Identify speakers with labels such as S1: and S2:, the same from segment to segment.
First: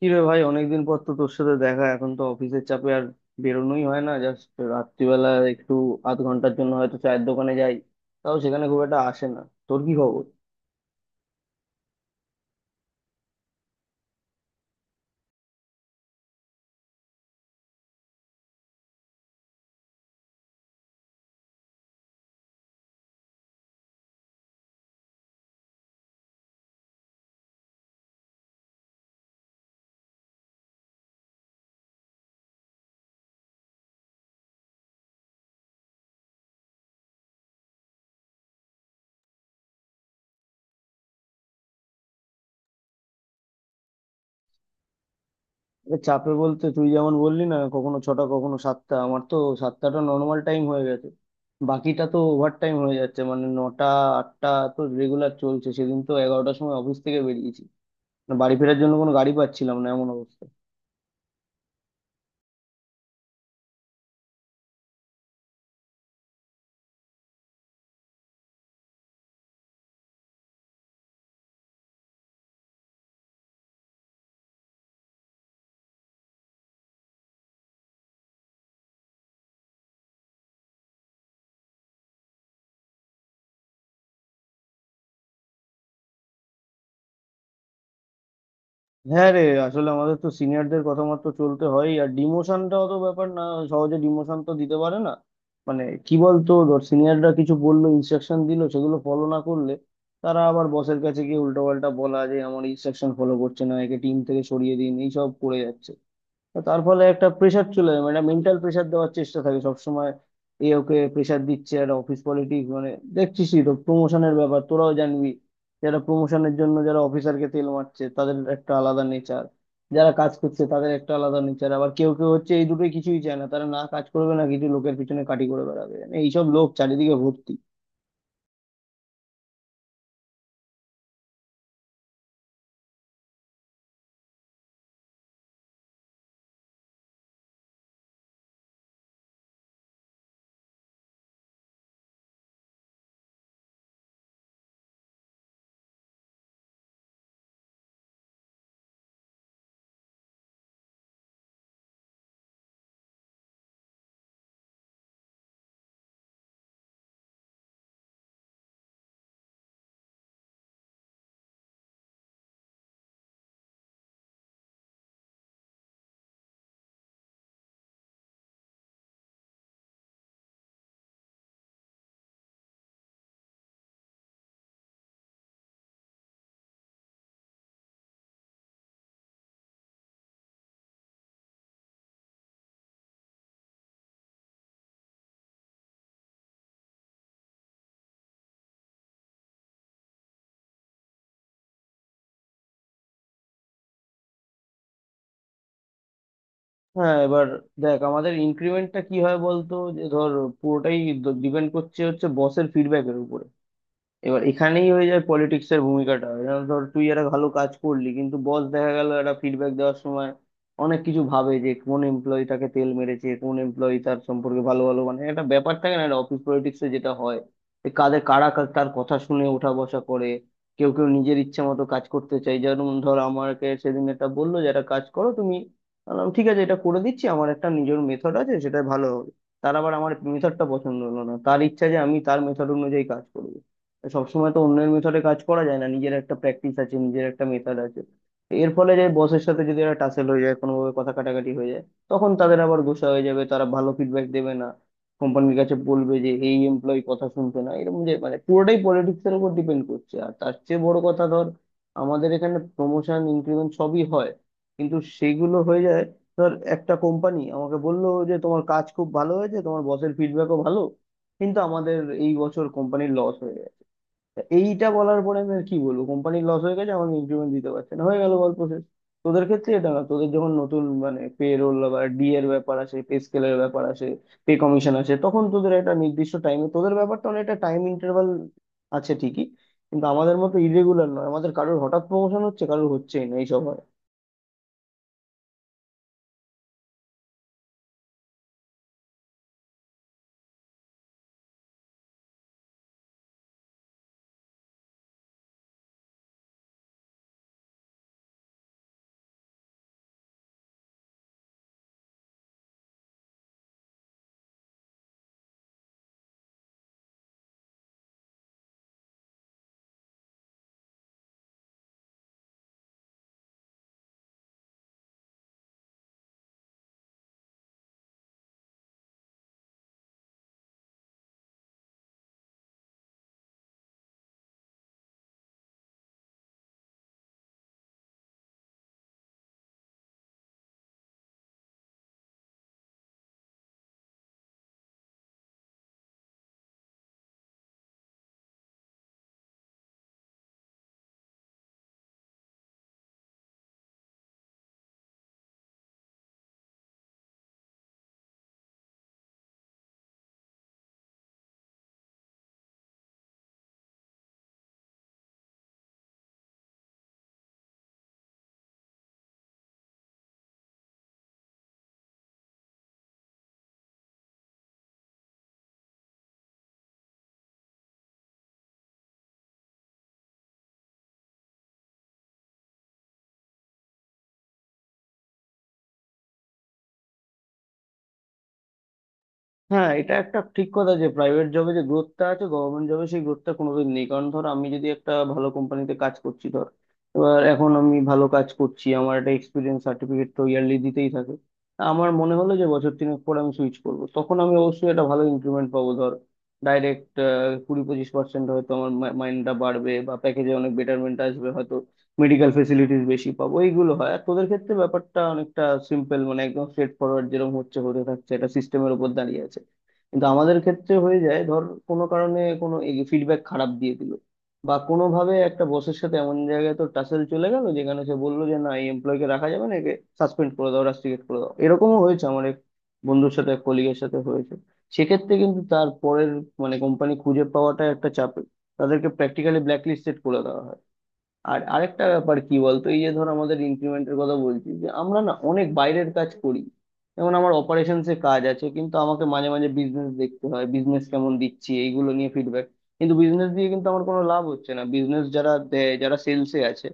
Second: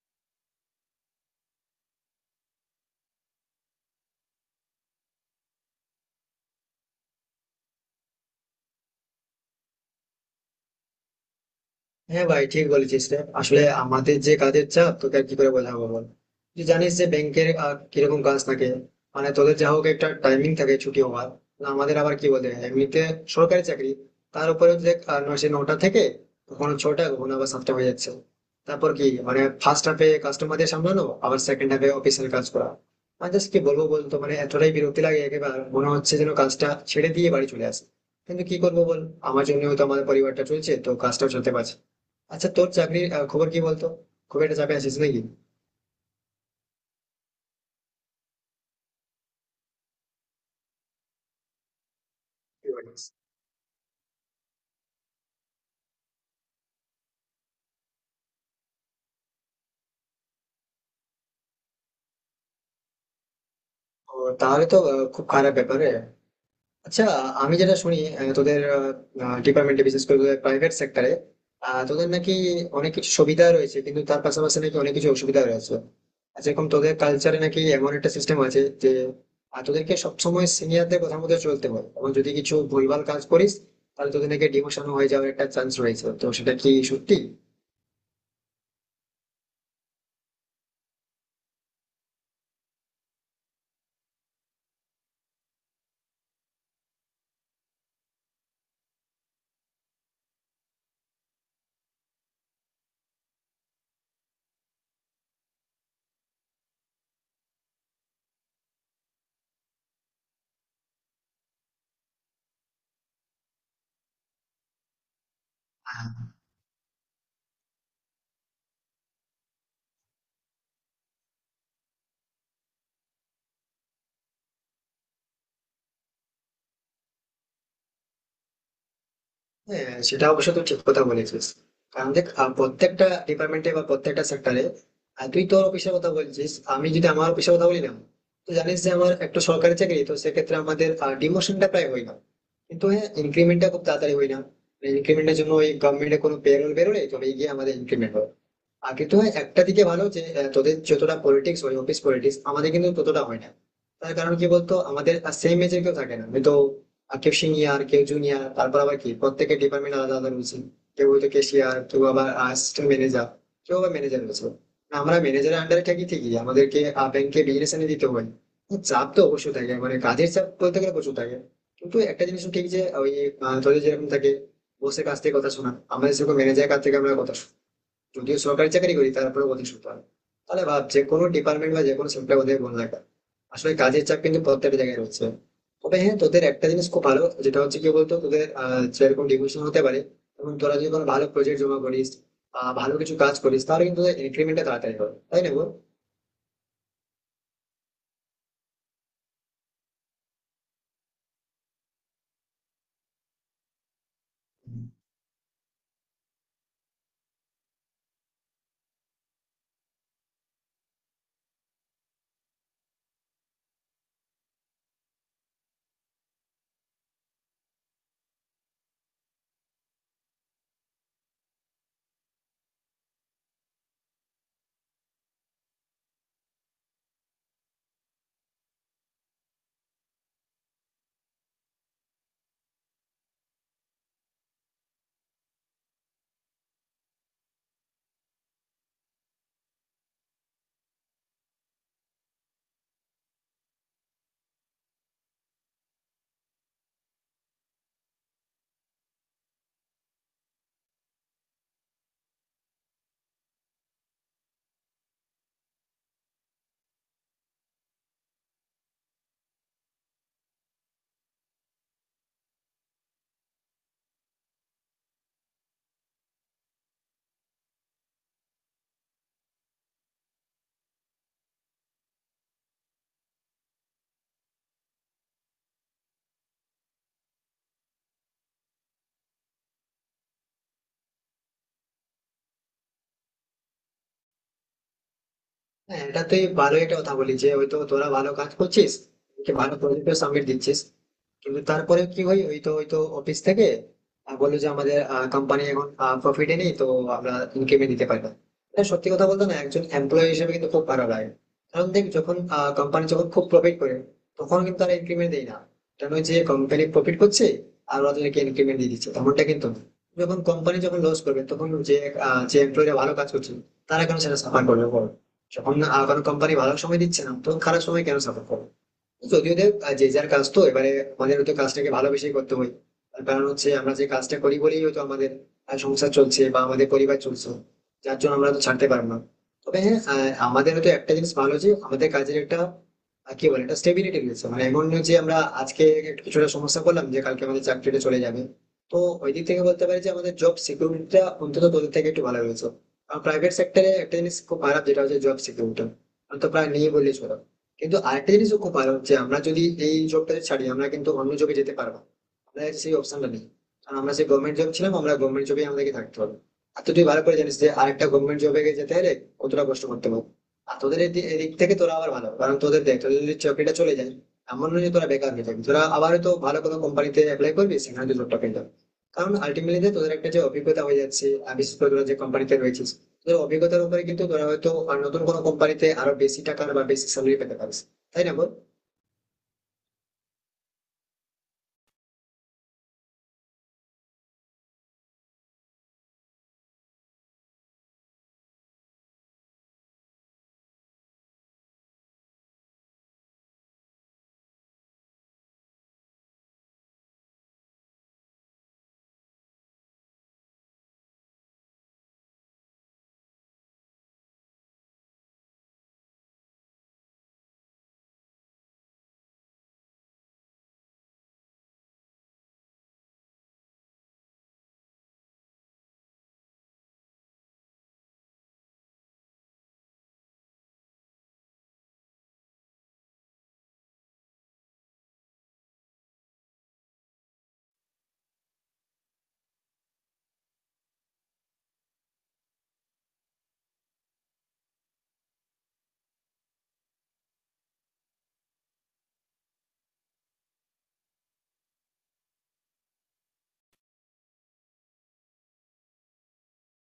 S1: কি রে ভাই, অনেকদিন পর তো তোর সাথে দেখা। এখন তো অফিসের চাপে আর বেরোনোই হয় না। জাস্ট রাত্রিবেলা একটু আধ ঘন্টার জন্য হয়তো চায়ের দোকানে যাই, তাও সেখানে খুব একটা আসে না। তোর কি খবর?
S2: হ্যাঁ ভাই, ঠিক বলেছিস রে। আসলে আমাদের যে কাজের চাপ তোকে আর কি করে বোঝাবো বল। তুই জানিস যে ব্যাংকের কিরকম কাজ থাকে। মানে তোদের যা হোক একটা টাইমিং থাকে ছুটি হওয়ার, না আমাদের আবার কি বলে এমনিতে সরকারি চাকরি। তার উপরে দেখ, নয় সেই 9টা থেকে কখনো 6টা, কখনো আবার 7টা হয়ে যাচ্ছে। তারপর কি মানে, ফার্স্ট হাফে কাস্টমারদের সামলানো, আবার সেকেন্ড হাফে অফিসের কাজ করা। মানে জাস্ট কি বলবো বলতো, মানে এতটাই বিরক্তি লাগে, একেবারে মনে হচ্ছে যেন কাজটা ছেড়ে দিয়ে বাড়ি চলে আসে। কিন্তু কি করবো বল, আমার জন্যও তো আমার পরিবারটা চলছে, তো কাজটাও চলতে পারছে। আচ্ছা, তোর চাকরির খবর কি বলতো, খুব একটা চাপে আছিস নাকি?
S1: এ, চাপে বলতে তুই যেমন বললি না, কখনো 6টা কখনো 7টা, আমার তো 7টাটা নর্মাল টাইম হয়ে গেছে। বাকিটা তো ওভার টাইম হয়ে যাচ্ছে, মানে 9টা 8টা তো রেগুলার চলছে। সেদিন তো 11টার সময় অফিস থেকে বেরিয়েছি, বাড়ি ফেরার জন্য কোনো গাড়ি পাচ্ছিলাম না, এমন অবস্থা।
S2: ও, তাহলে তো খুব খারাপ ব্যাপার রে। আচ্ছা, আমি যেটা শুনি তোদের ডিপার্টমেন্টে, বিশেষ করে তোদের প্রাইভেট সেক্টরে, তোদের নাকি অনেক কিছু সুবিধা রয়েছে, কিন্তু তার পাশাপাশি নাকি অনেক কিছু অসুবিধা রয়েছে। আর যেরকম তোদের কালচারে নাকি এমন একটা সিস্টেম আছে যে তোদেরকে সবসময় সিনিয়রদের কথা মতো চলতে হয়, এবং যদি কিছু ভুলভাল কাজ করিস, তাহলে তোদের নাকি ডিমোশন হয়ে যাওয়ার একটা চান্স রয়েছে। তো সেটা কি সত্যি?
S1: হ্যাঁ রে, আসলে আমাদের তো সিনিয়রদের কথা মতো চলতে হয়, আর ডিমোশনটা অত ব্যাপার না, সহজে ডিমোশন তো দিতে পারে না। মানে কি বলতো, ধর সিনিয়ররা কিছু বললো, ইনস্ট্রাকশন দিল, সেগুলো ফলো না করলে তারা আবার বসের কাছে গিয়ে উল্টো পাল্টা বলা, যে আমার ইনস্ট্রাকশন ফলো করছে না, একে টিম থেকে সরিয়ে দিন, এইসব করে যাচ্ছে। তো তার ফলে একটা প্রেশার চলে আসে, মানে মেন্টাল প্রেশার দেওয়ার চেষ্টা থাকে সবসময়। এ ওকে প্রেশার দিচ্ছে, একটা অফিস পলিটিক্স, মানে দেখছিসই তো। প্রমোশনের ব্যাপার তোরাও জানবি, যারা
S2: হ্যাঁ।
S1: প্রমোশনের জন্য যারা অফিসারকে তেল মারছে, তাদের একটা আলাদা নেচার। যারা কাজ করছে তাদের একটা আলাদা নেচার, আবার কেউ কেউ হচ্ছে এই দুটোই কিছুই চায় না, তারা না কাজ করবে না কিছু, লোকের পিছনে কাটি করে বেড়াবে, মানে এইসব লোক চারিদিকে ভর্তি।
S2: হ্যাঁ, সেটা অবশ্য তুই ঠিক কথা বলেছিস। কারণ দেখ, প্রত্যেকটা ডিপার্টমেন্টে বা প্রত্যেকটা সেক্টরে, তুই তোর অফিসের কথা বলছিস, আমি যদি আমার অফিসের কথা বলি না, তো জানিস যে আমার একটা সরকারি চাকরি। তো সেক্ষেত্রে আমাদের ডিমোশনটা প্রায় হয় না, কিন্তু হ্যাঁ ইনক্রিমেন্টটা খুব তাড়াতাড়ি হয় না। ইনক্রিমেন্টের জন্য ওই গভর্নমেন্টের কোনো পেরোল বেরোলে তবে গিয়ে আমাদের ইনক্রিমেন্ট হয়। আর কিন্তু একটা দিকে ভালো যে তোদের যতটা পলিটিক্স, ওই অফিস পলিটিক্স, আমাদের কিন্তু ততটা হয় না। তার কারণ কি বলতো, আমাদের সেম এজের কেউ থাকে না হয়তো। কেউ সিনিয়র, কেউ জুনিয়র, তারপর আবার কি প্রত্যেকের ডিপার্টমেন্ট আলাদা আলাদা রয়েছে। কেউ হয়তো ক্যাশিয়ার, কেউ আবার অ্যাসিস্ট্যান্ট ম্যানেজার, কেউ আবার ম্যানেজার রয়েছে। না, আমরা ম্যানেজারের আন্ডারে থাকি ঠিকই, আমাদেরকে ব্যাংকে বিজনেস এনে দিতে হয়। তো চাপ তো অবশ্যই থাকে, মানে কাজের চাপ বলতে গেলে প্রচুর থাকে। কিন্তু একটা জিনিস ঠিক যে ওই তোদের যেরকম থাকে বসের কাছ থেকে কথা শোনা, আমাদের সেরকম ম্যানেজারের কাছ থেকে আমরা কথা শুনি। যদিও সরকারি চাকরি করি, তারপরে ওদের শুনতে হয়। তাহলে ভাব যে কোনো ডিপার্টমেন্ট বা যে কোনো সেক্টর ওদের বন্ধ রাখা। আসলে কাজের চাপ কিন্তু প্রত্যেকটা জায়গায় রয়েছে। তবে হ্যাঁ তোদের একটা জিনিস খুব ভালো, যেটা হচ্ছে কি বলতো, তোদের যেরকম ডিভিশন হতে পারে, এবং তোরা যদি কোনো ভালো প্রজেক্ট জমা করিস, ভালো কিছু কাজ করিস, তাহলে কিন্তু ইনক্রিমেন্টটা তাড়াতাড়ি হবে, তাই না গো?
S1: হ্যাঁ এবার দেখ, আমাদের ইনক্রিমেন্টটা কি হয় বলতো। যে ধর, পুরোটাই ডিপেন্ড করছে হচ্ছে বসের ফিডব্যাকের উপরে। এবার এখানেই হয়ে যায় পলিটিক্স এর ভূমিকাটা। যেমন ধর, তুই একটা ভালো কাজ করলি, কিন্তু বস দেখা গেল একটা ফিডব্যাক দেওয়ার সময় অনেক কিছু ভাবে, যে কোন এমপ্লয়িটাকে তেল মেরেছে, কোন এমপ্লয়ি তার সম্পর্কে ভালো ভালো, মানে একটা ব্যাপার থাকে না, একটা অফিস পলিটিক্সে যেটা হয়, যে কাদের কারা তার কথা শুনে ওঠা বসা করে। কেউ কেউ নিজের ইচ্ছা মতো কাজ করতে চায়। যেমন ধর, আমাকে সেদিন এটা বললো যে একটা কাজ করো তুমি। আমি বললাম, ঠিক আছে, এটা করে দিচ্ছি, আমার একটা নিজের মেথড আছে, সেটা ভালো হবে। তার আবার আমার মেথডটা পছন্দ হলো না, তার ইচ্ছা যে আমি তার মেথড অনুযায়ী কাজ করবো। সবসময় তো অন্যের মেথডে কাজ করা যায় না, নিজের একটা প্র্যাকটিস আছে, নিজের একটা মেথড আছে। এর ফলে যে বসের সাথে যদি একটা টাসেল হয়ে যায়, কোনোভাবে কথা কাটাকাটি হয়ে যায়, তখন তাদের আবার গোসা হয়ে যাবে, তারা ভালো ফিডব্যাক দেবে না, কোম্পানির কাছে বলবে যে এই এমপ্লয়ি কথা শুনছে না, এরকম। যে মানে পুরোটাই পলিটিক্স এর উপর ডিপেন্ড করছে। আর তার চেয়ে বড় কথা ধর, আমাদের এখানে প্রমোশন ইনক্রিমেন্ট সবই হয়, কিন্তু সেগুলো হয়ে যায়। ধর একটা কোম্পানি আমাকে বললো যে তোমার কাজ খুব ভালো হয়েছে, তোমার বসের ফিডব্যাকও ভালো, কিন্তু আমাদের এই বছর কোম্পানির লস হয়ে গেছে। তা এইটা বলার পরে আমি আর কি বলবো? কোম্পানির লস হয়ে গেছে, আমাকে ইনক্রিমেন্ট দিতে পারছে না, হয়ে গেল গল্প শেষ। তোদের ক্ষেত্রে এটা না, তোদের যখন নতুন মানে পে রোল বা ডি এর ব্যাপার আসে, পে স্কেলের ব্যাপার আসে, পে কমিশন আসে, তখন তোদের একটা নির্দিষ্ট টাইমে তোদের ব্যাপারটা অনেকটা টাইম ইন্টারভাল আছে ঠিকই, কিন্তু আমাদের মতো ইরেগুলার নয়। আমাদের কারোর হঠাৎ প্রমোশন হচ্ছে, কারোর হচ্ছেই না, এইসব হয়।
S2: হ্যাঁ, এটা তুই ভালো একটা কথা বলি যে হয়তো তোরা ভালো কাজ করছিস, কি ভালো প্রজেক্ট সাবমিট দিচ্ছিস, কিন্তু তারপরে কি হয়, ওই তো ওই তো অফিস থেকে বললো যে আমাদের কোম্পানি এখন প্রফিটে নেই, তো আমরা ইনকামে দিতে পারি না। এটা সত্যি কথা বলতে না, একজন এমপ্লয়ি হিসেবে কিন্তু খুব খারাপ লাগে। কারণ দেখ, যখন কোম্পানি যখন খুব প্রফিট করে, তখন কিন্তু তারা ইনক্রিমেন্ট দেয় না। এটা নয় যে কোম্পানি প্রফিট করছে আর ওরা তাদেরকে ইনক্রিমেন্ট দিয়ে দিচ্ছে, তেমনটা কিন্তু না। যখন কোম্পানি যখন লস করবে, তখন যে যে এমপ্লয়িরা ভালো কাজ করছে, তারা কেন সেটা সাফার করবে বল? যখন কোনো কোম্পানি ভালো সময় দিচ্ছে না, তখন খারাপ সময় কেন সাপোর্ট করবে? যদিও দেব যে যার কাজ, তো এবারে আমাদের তো কাজটাকে ভালোবেসেই করতে হয়। তার কারণ হচ্ছে আমরা যে কাজটা করি বলেই হয়তো আমাদের সংসার চলছে বা আমাদের পরিবার চলছে। যার জন্য আমরা তো ছাড়তে পারবো না। তবে হ্যাঁ, আমাদের হয়তো একটা জিনিস ভালো, যে আমাদের কাজের একটা কি বলে, একটা স্টেবিলিটি রয়েছে। মানে এমন নয় যে আমরা আজকে একটু কিছুটা সমস্যা করলাম যে কালকে আমাদের চাকরিটা চলে যাবে। তো ওই দিক থেকে বলতে পারি যে আমাদের জব সিকিউরিটিটা অন্তত তোদের থেকে একটু ভালো রয়েছে। আর প্রাইভেট সেক্টরে একটা জিনিস খুব খারাপ, যেটা হচ্ছে জব সিকিউরিটি তো প্রায় নেই বললেই চলে। কিন্তু আরেকটা জিনিসও খুব ভালো হচ্ছে, আমরা যদি এই জবটা ছাড়ি, আমরা কিন্তু অন্য জবে যেতে পারবো, আমাদের সেই অপশনটা নেই। কারণ আমরা সেই গভর্নমেন্ট জব ছিলাম, আমরা গভর্নমেন্ট জবে আমাদেরকে থাকতে হবে। আর তো তুই ভালো করে জানিস যে আরেকটা গভর্নমেন্ট জবে যেতে হলে কতটা কষ্ট করতে হবে। আর তোদের এই দিক থেকে তোরা আবার ভালো, কারণ তোদের দেখ, তোদের যদি চাকরিটা চলে যায়, এমন নয় যে তোরা বেকার হয়ে যাবি। তোরা আবার হয়তো ভালো কোনো কোম্পানিতে অ্যাপ্লাই করবি, সেখানে তুই জবটা পেয়ে যাবি। কারণ আলটিমেটলি তোদের একটা যে অভিজ্ঞতা হয়ে যাচ্ছে, আর বিশেষ করে তোরা যে কোম্পানিতে রয়েছিস, তোদের অভিজ্ঞতার উপরে কিন্তু তোরা হয়তো আর নতুন কোনো কোম্পানিতে আরো বেশি টাকার বা বেশি স্যালারি পেতে পারিস। তাই না বল?
S1: হ্যাঁ এটা একটা ঠিক কথা যে প্রাইভেট জবে যে গ্রোথটা আছে, গভর্নমেন্ট জবে সেই গ্রোথটা কোনোদিন নেই। কারণ ধর, আমি যদি একটা ভালো কোম্পানিতে কাজ করছি, ধর এবার এখন আমি ভালো কাজ করছি, আমার একটা এক্সপিরিয়েন্স সার্টিফিকেট তো ইয়ারলি দিতেই থাকে। আমার মনে হলো যে বছর তিনেক পর আমি সুইচ করব, তখন আমি অবশ্যই একটা ভালো ইনক্রিমেন্ট পাবো। ধর ডাইরেক্ট 20-25% হয়তো আমার মাইনেটা বাড়বে, বা প্যাকেজে অনেক বেটারমেন্ট আসবে হয়তো, মেডিকেল ফেসিলিটিস বেশি পাবো, এইগুলো হয়। আর তোদের ক্ষেত্রে ব্যাপারটা অনেকটা সিম্পল, মানে একদম স্ট্রেট ফরওয়ার্ড, যেরকম হচ্ছে হতে থাকছে, একটা সিস্টেমের উপর দাঁড়িয়ে আছে। কিন্তু আমাদের ক্ষেত্রে হয়ে যায়, ধর কোনো কারণে কোনো ফিডব্যাক খারাপ দিয়ে দিল, বা কোনোভাবে একটা বসের সাথে এমন জায়গায় তো টাসেল চলে গেল, যেখানে সে বললো যে না, এই এমপ্লয়কে রাখা যাবে না, একে সাসপেন্ড করে দাও, রাস্টিকেট করে দাও। এরকমও হয়েছে আমার এক বন্ধুর সাথে, এক কলিগের সাথে হয়েছে। সেক্ষেত্রে কিন্তু তার পরের মানে কোম্পানি খুঁজে পাওয়াটা একটা চাপের, তাদেরকে প্র্যাকটিক্যালি ব্ল্যাক লিস্টেড করে দেওয়া হয়। আর আরেকটা ব্যাপার কি বলতো, এই যে ধর আমাদের ইনক্রিমেন্টের কথা বলছি, যে আমরা না অনেক বাইরের কাজ করি। যেমন আমার অপারেশনস এর কাজ আছে, কিন্তু আমাকে মাঝে মাঝে বিজনেস দেখতে হয়, বিজনেস কেমন দিচ্ছি এইগুলো নিয়ে ফিডব্যাক। কিন্তু বিজনেস দিয়ে কিন্তু আমার কোনো লাভ হচ্ছে না। বিজনেস যারা দেয়, যারা সেলসে আছে,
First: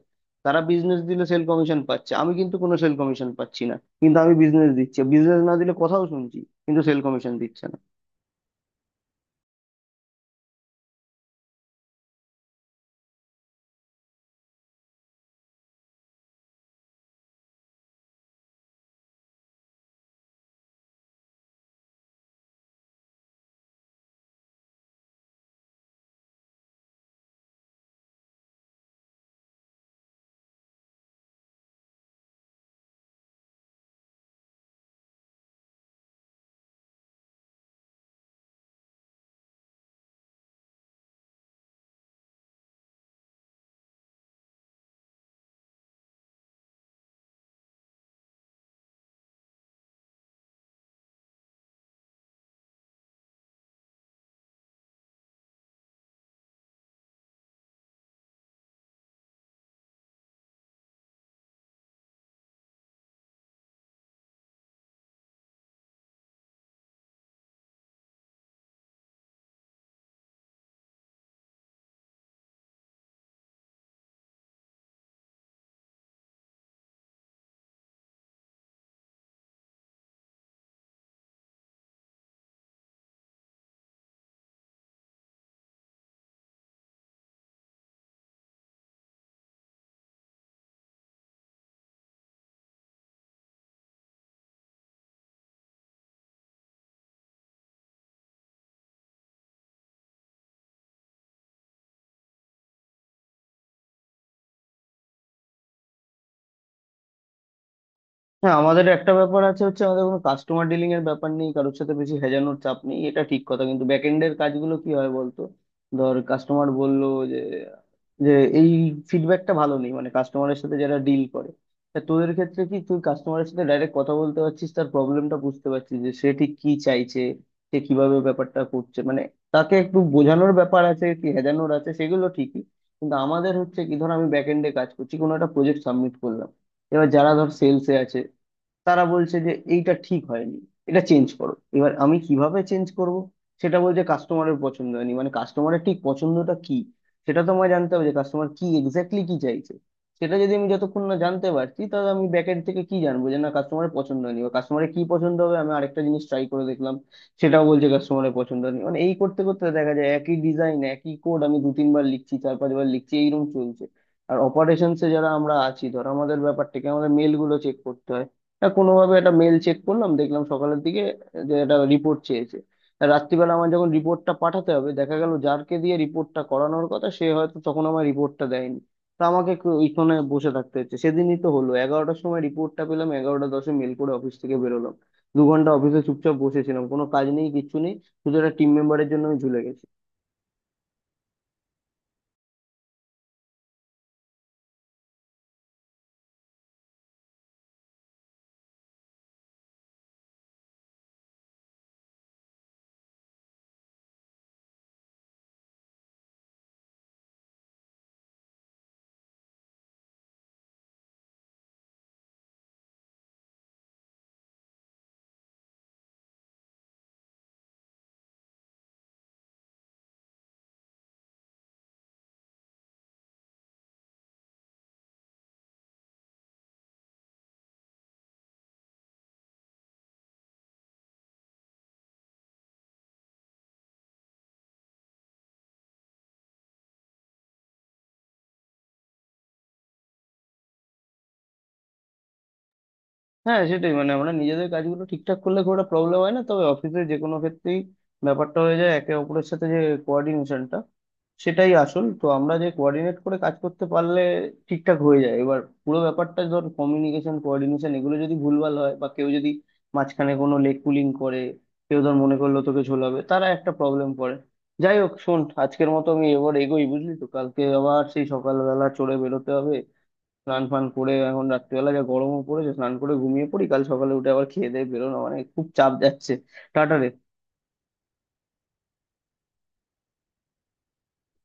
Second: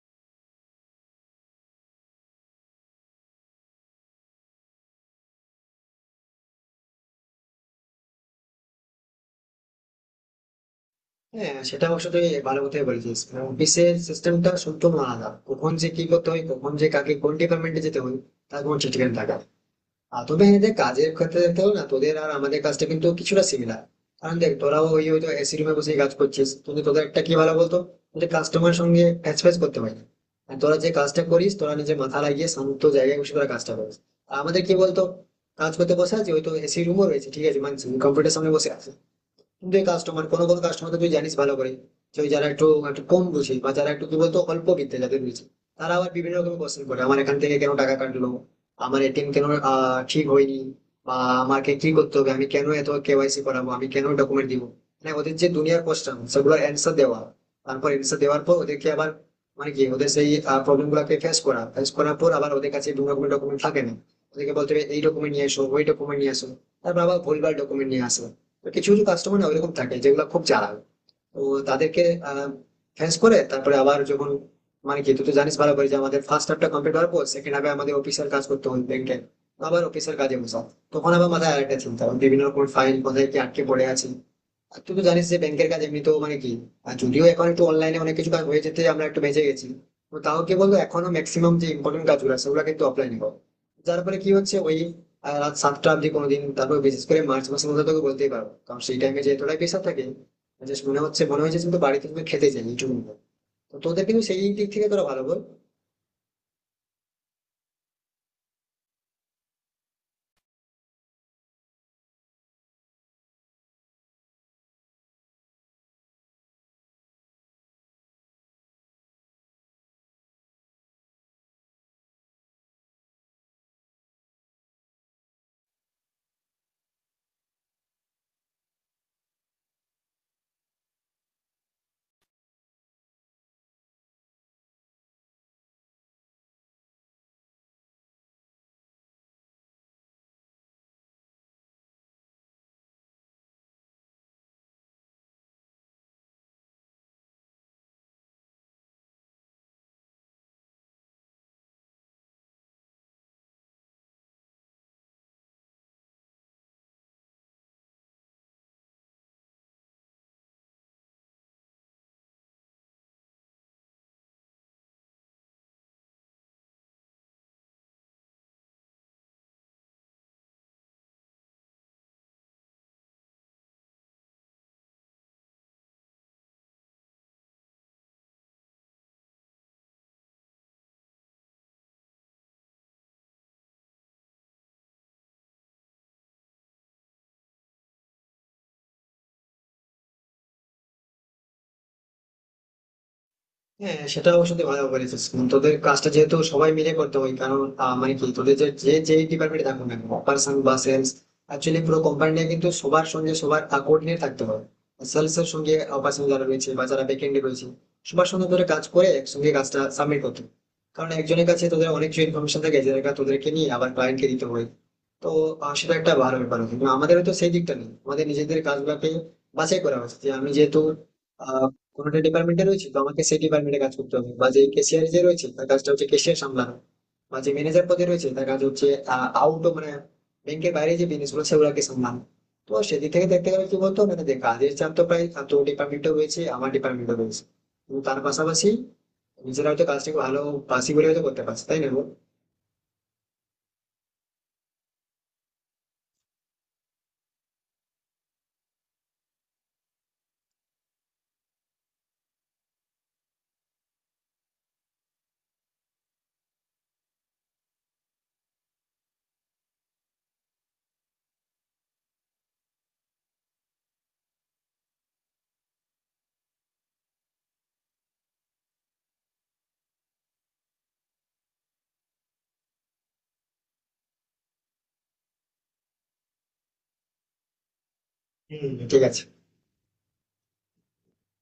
S1: তারা বিজনেস দিলে সেল কমিশন পাচ্ছে, আমি কিন্তু কোনো সেল কমিশন পাচ্ছি না। কিন্তু আমি বিজনেস দিচ্ছি, বিজনেস না দিলে কথাও শুনছি, কিন্তু সেল কমিশন দিচ্ছে না।
S2: হ্যাঁ, সেটা অবশ্য তুই ভালো কথাই বলেছিস। মানে অফিসের সিস্টেমটা সম্পূর্ণ আলাদা, কখন যে কি করতে হয়, কখন যে কাকে কোন ডিপার্টমেন্টে যেতে হয়, তার কোনো ঠিক ঠিকানা থাকে না। আর তবে এদের কাজের ক্ষেত্রে দেখতে হলে না, তোদের আর আমাদের কাজটা কিন্তু কিছুটা সিমিলার। কারণ দেখ, তোরাও ওই হয়তো এসি রুমে বসে কাজ করছিস, কিন্তু তোদের একটা কি ভালো বলতো, তোদের কাস্টমারের সঙ্গে ফেস ফেস করতে হয় না। আর তোরা যে কাজটা করিস, তোরা নিজে মাথা লাগিয়ে শান্ত জায়গায় বসে তোরা কাজটা করিস। আর আমাদের কি বলতো, কাজ করতে বসে আছি, হয়তো এসি রুমও রয়েছে, ঠিক আছে মানছি, কম্পিউটার সামনে বসে আছি, যে কাস্টমার, কোনো কোনো কাস্টমার তুই জানিস ভালো করে, যে ওই যারা একটু একটু কম বুঝে, বা যারা একটু কি বলতো অল্প বিদ্যে যাদের বুঝে, তারা আবার বিভিন্ন রকম কোশ্চেন করে, আমার এখান থেকে কেন টাকা কাটলো, আমার এটিএম কেন ঠিক হয়নি, বা আমাকে কি করতে হবে, আমি কেন এত কেওয়াইসি করাবো, আমি কেন ডকুমেন্ট দিব। মানে ওদের যে দুনিয়ার কোশ্চেন, সেগুলোর অ্যান্সার দেওয়া। তারপর অ্যান্সার দেওয়ার পর ওদেরকে আবার মানে কি ওদের সেই প্রবলেম গুলাকে ফেস করা। ফেস করার পর আবার ওদের কাছে বিভিন্ন রকমের ডকুমেন্ট থাকে না, ওদেরকে বলতে হবে এই ডকুমেন্ট নিয়ে এসো, ওই ডকুমেন্ট নিয়ে এসো। তারপর আবার ভুলভাল ডকুমেন্ট নিয়ে আসো। তো কিছু কিছু কাস্টমার না ওইরকম থাকে, যেগুলো খুব চালাক, তো তাদেরকে ফেন্স করে তারপরে আবার যখন, মানে কি তুই তো জানিস ভালো করে যে আমাদের ফার্স্ট হাফটা কমপ্লিট হওয়ার পর সেকেন্ড হাফে আমাদের অফিসের কাজ করতে হয় ব্যাংকে। আবার অফিসের কাজে বসা, তখন আবার মাথায় আরেকটা চিন্তা, বিভিন্ন রকম ফাইল কোথায় কি আটকে পড়ে আছে। আর তুই তো জানিস যে ব্যাংকের কাজ এমনিতেও মানে কি, আর যদিও এখন একটু অনলাইনে অনেক কিছু কাজ হয়ে যেতে আমরা একটু বেঁচে গেছি। তো তাও কি বলতো, এখনো ম্যাক্সিমাম যে ইম্পর্টেন্ট কাজগুলো আছে, সেগুলো কিন্তু অফলাইনে হয়। যার ফলে কি হচ্ছে, ওই রাত 7টা অবধি কোনোদিন, তারপর বিশেষ করে মার্চ মাসের মধ্যে তোকে বলতেই পারবো, কারণ সেই টাইমে যে এতটাই পেশা থাকে, জাস্ট মনে হচ্ছে, মনে হয়েছে তুমি বাড়িতে, তুমি খেতে চাই এইটুকু। তো তোদের কিন্তু সেই দিক থেকে তোরা ভালো বল।
S1: হ্যাঁ আমাদের একটা ব্যাপার আছে হচ্ছে, আমাদের কোনো কাস্টমার ডিলিং এর ব্যাপার নেই, কারোর সাথে বেশি হেজানোর চাপ নেই, এটা ঠিক কথা। কিন্তু ব্যাক এন্ডের কাজগুলো কি হয় বলতো? ধর কাস্টমার বললো যে যে এই ফিডব্যাকটা ভালো নেই, মানে কাস্টমারের সাথে যারা ডিল করে। তা তোদের ক্ষেত্রে কি তুই কাস্টমারের সাথে ডাইরেক্ট কথা বলতে পারছিস, তার প্রবলেমটা বুঝতে পারছিস যে সে ঠিক কি চাইছে, সে কিভাবে ব্যাপারটা করছে, মানে তাকে একটু বোঝানোর ব্যাপার আছে, কি হেজানোর আছে, সেগুলো ঠিকই। কিন্তু আমাদের হচ্ছে কি, ধর আমি ব্যাক এন্ডে কাজ করছি, কোনো একটা প্রজেক্ট সাবমিট করলাম, এবার যারা ধর সেলসে আছে, তারা বলছে যে এইটা ঠিক হয়নি, এটা চেঞ্জ করো। এবার আমি কিভাবে চেঞ্জ করব? সেটা বলছে কাস্টমারের পছন্দ হয়নি, মানে কাস্টমারের ঠিক পছন্দটা কি, সেটা তো আমায় জানতে হবে, যে কাস্টমার কি এক্স্যাক্টলি কি চাইছে। সেটা যদি আমি যতক্ষণ না জানতে পারছি, তাহলে আমি ব্যাকএন্ড থেকে কি জানবো যে না, কাস্টমারের পছন্দ হয়নি, বা কাস্টমারের কি পছন্দ হবে? আমি আরেকটা জিনিস ট্রাই করে দেখলাম, সেটাও বলছে কাস্টমারের পছন্দ হয়নি। মানে এই করতে করতে দেখা যায়, একই ডিজাইন একই কোড আমি দু তিনবার লিখছি, চার পাঁচবার লিখছি, এইরকম চলছে। আর অপারেশনসে যারা আমরা আছি, ধর আমাদের ব্যাপারটাকে আমাদের মেল গুলো চেক করতে হয়। তা কোনোভাবে একটা মেল চেক করলাম, দেখলাম সকালের দিকে যে একটা রিপোর্ট চেয়েছে। তা রাত্রিবেলা আমার যখন রিপোর্টটা পাঠাতে হবে, দেখা গেল যারকে দিয়ে রিপোর্টটা করানোর কথা, সে হয়তো তখন আমার রিপোর্টটা দেয়নি। তা আমাকে একটু ওইখানে বসে থাকতে হচ্ছে। সেদিনই তো হলো 11টার সময় রিপোর্টটা পেলাম, 11টা 10-এ মেল করে অফিস থেকে বেরোলাম। 2 ঘন্টা অফিসে চুপচাপ বসেছিলাম, কোনো কাজ নেই, কিচ্ছু নেই, শুধু একটা টিম মেম্বারের জন্য আমি ঝুলে গেছি।
S2: হ্যাঁ, সেটা অবশ্য তুই ভালো বলেছিস। তোদের কাজটা যেহেতু সবাই মিলে করতে হয়, কারণ মানে কি তোদের যে যে যে ডিপার্টমেন্টে থাকুক না, অপারেশন বা সেলস, অ্যাকচুয়ালি পুরো কোম্পানিটা কিন্তু সবার সঙ্গে সবার কোঅর্ডিনেট থাকতে হবে। সেলস এর সঙ্গে অপারেশন যারা রয়েছে বা যারা ব্যাকএন্ডে রয়েছে, সবার সঙ্গে তোদের কাজ করে একসঙ্গে কাজটা সাবমিট করতে হবে। কারণ একজনের কাছে তোদের অনেক কিছু ইনফরমেশন থাকে, যেটা তোদেরকে নিয়ে আবার ক্লায়েন্টকে দিতে হয়। তো সেটা একটা ভালো ব্যাপার, কিন্তু আমাদের তো সেই দিকটা নেই। আমাদের নিজেদের কাজগুলোকে বাছাই করা হয়েছে, যে আমি যেহেতু কোনোটা ডিপার্টমেন্টে রয়েছে, তো আমাকে সেই ডিপার্টমেন্টে কাজ করতে হবে। বা যে ক্যাশিয়ার যে রয়েছে, তার কাজটা হচ্ছে ক্যাশিয়ার সামলানো। বা যে ম্যানেজার পদে রয়েছে, তার কাজ হচ্ছে আউট মানে ব্যাংকের বাইরে যে বিজনেস গুলো, সেগুলোকে সামলানো। তো সেদিক থেকে দেখতে গেলে কি বলতো, মানে দেখ কাজের চাপ তো প্রায়, তো ডিপার্টমেন্টও রয়েছে, আমার ডিপার্টমেন্টও রয়েছে। তো তার পাশাপাশি নিজেরা হয়তো কাজটাকে ভালো বাসি বলে হয়তো করতে পারছে, তাই না বল?
S1: হ্যাঁ সেটাই, মানে আমরা নিজেদের কাজগুলো ঠিকঠাক করলে খুব একটা প্রবলেম হয় না। তবে অফিসের যে কোনো ক্ষেত্রেই ব্যাপারটা হয়ে যায় একে অপরের সাথে যে কোঅর্ডিনেশনটা, সেটাই আসল। তো আমরা যে কোঅর্ডিনেট করে কাজ করতে পারলে ঠিকঠাক হয়ে যায়। এবার পুরো ব্যাপারটা ধর কমিউনিকেশন কোঅর্ডিনেশন, এগুলো যদি ভুলভাল হয়, বা কেউ যদি মাঝখানে কোনো লেগ পুলিং করে, কেউ ধর মনে করলো তোকে ঝোলাবে, তারা একটা প্রবলেম করে। যাই হোক, শোন, আজকের মতো আমি এবার এগোই, বুঝলি তো, কালকে আবার সেই সকালবেলা চড়ে বেরোতে হবে। স্নান ফান করে, এখন রাত্রিবেলা যা গরমও পড়েছে, স্নান করে ঘুমিয়ে পড়ি, কাল সকালে উঠে আবার খেয়ে দিয়ে বেরোনো, মানে খুব চাপ যাচ্ছে। টাটা রে।
S2: হুম, ঠিক আছে।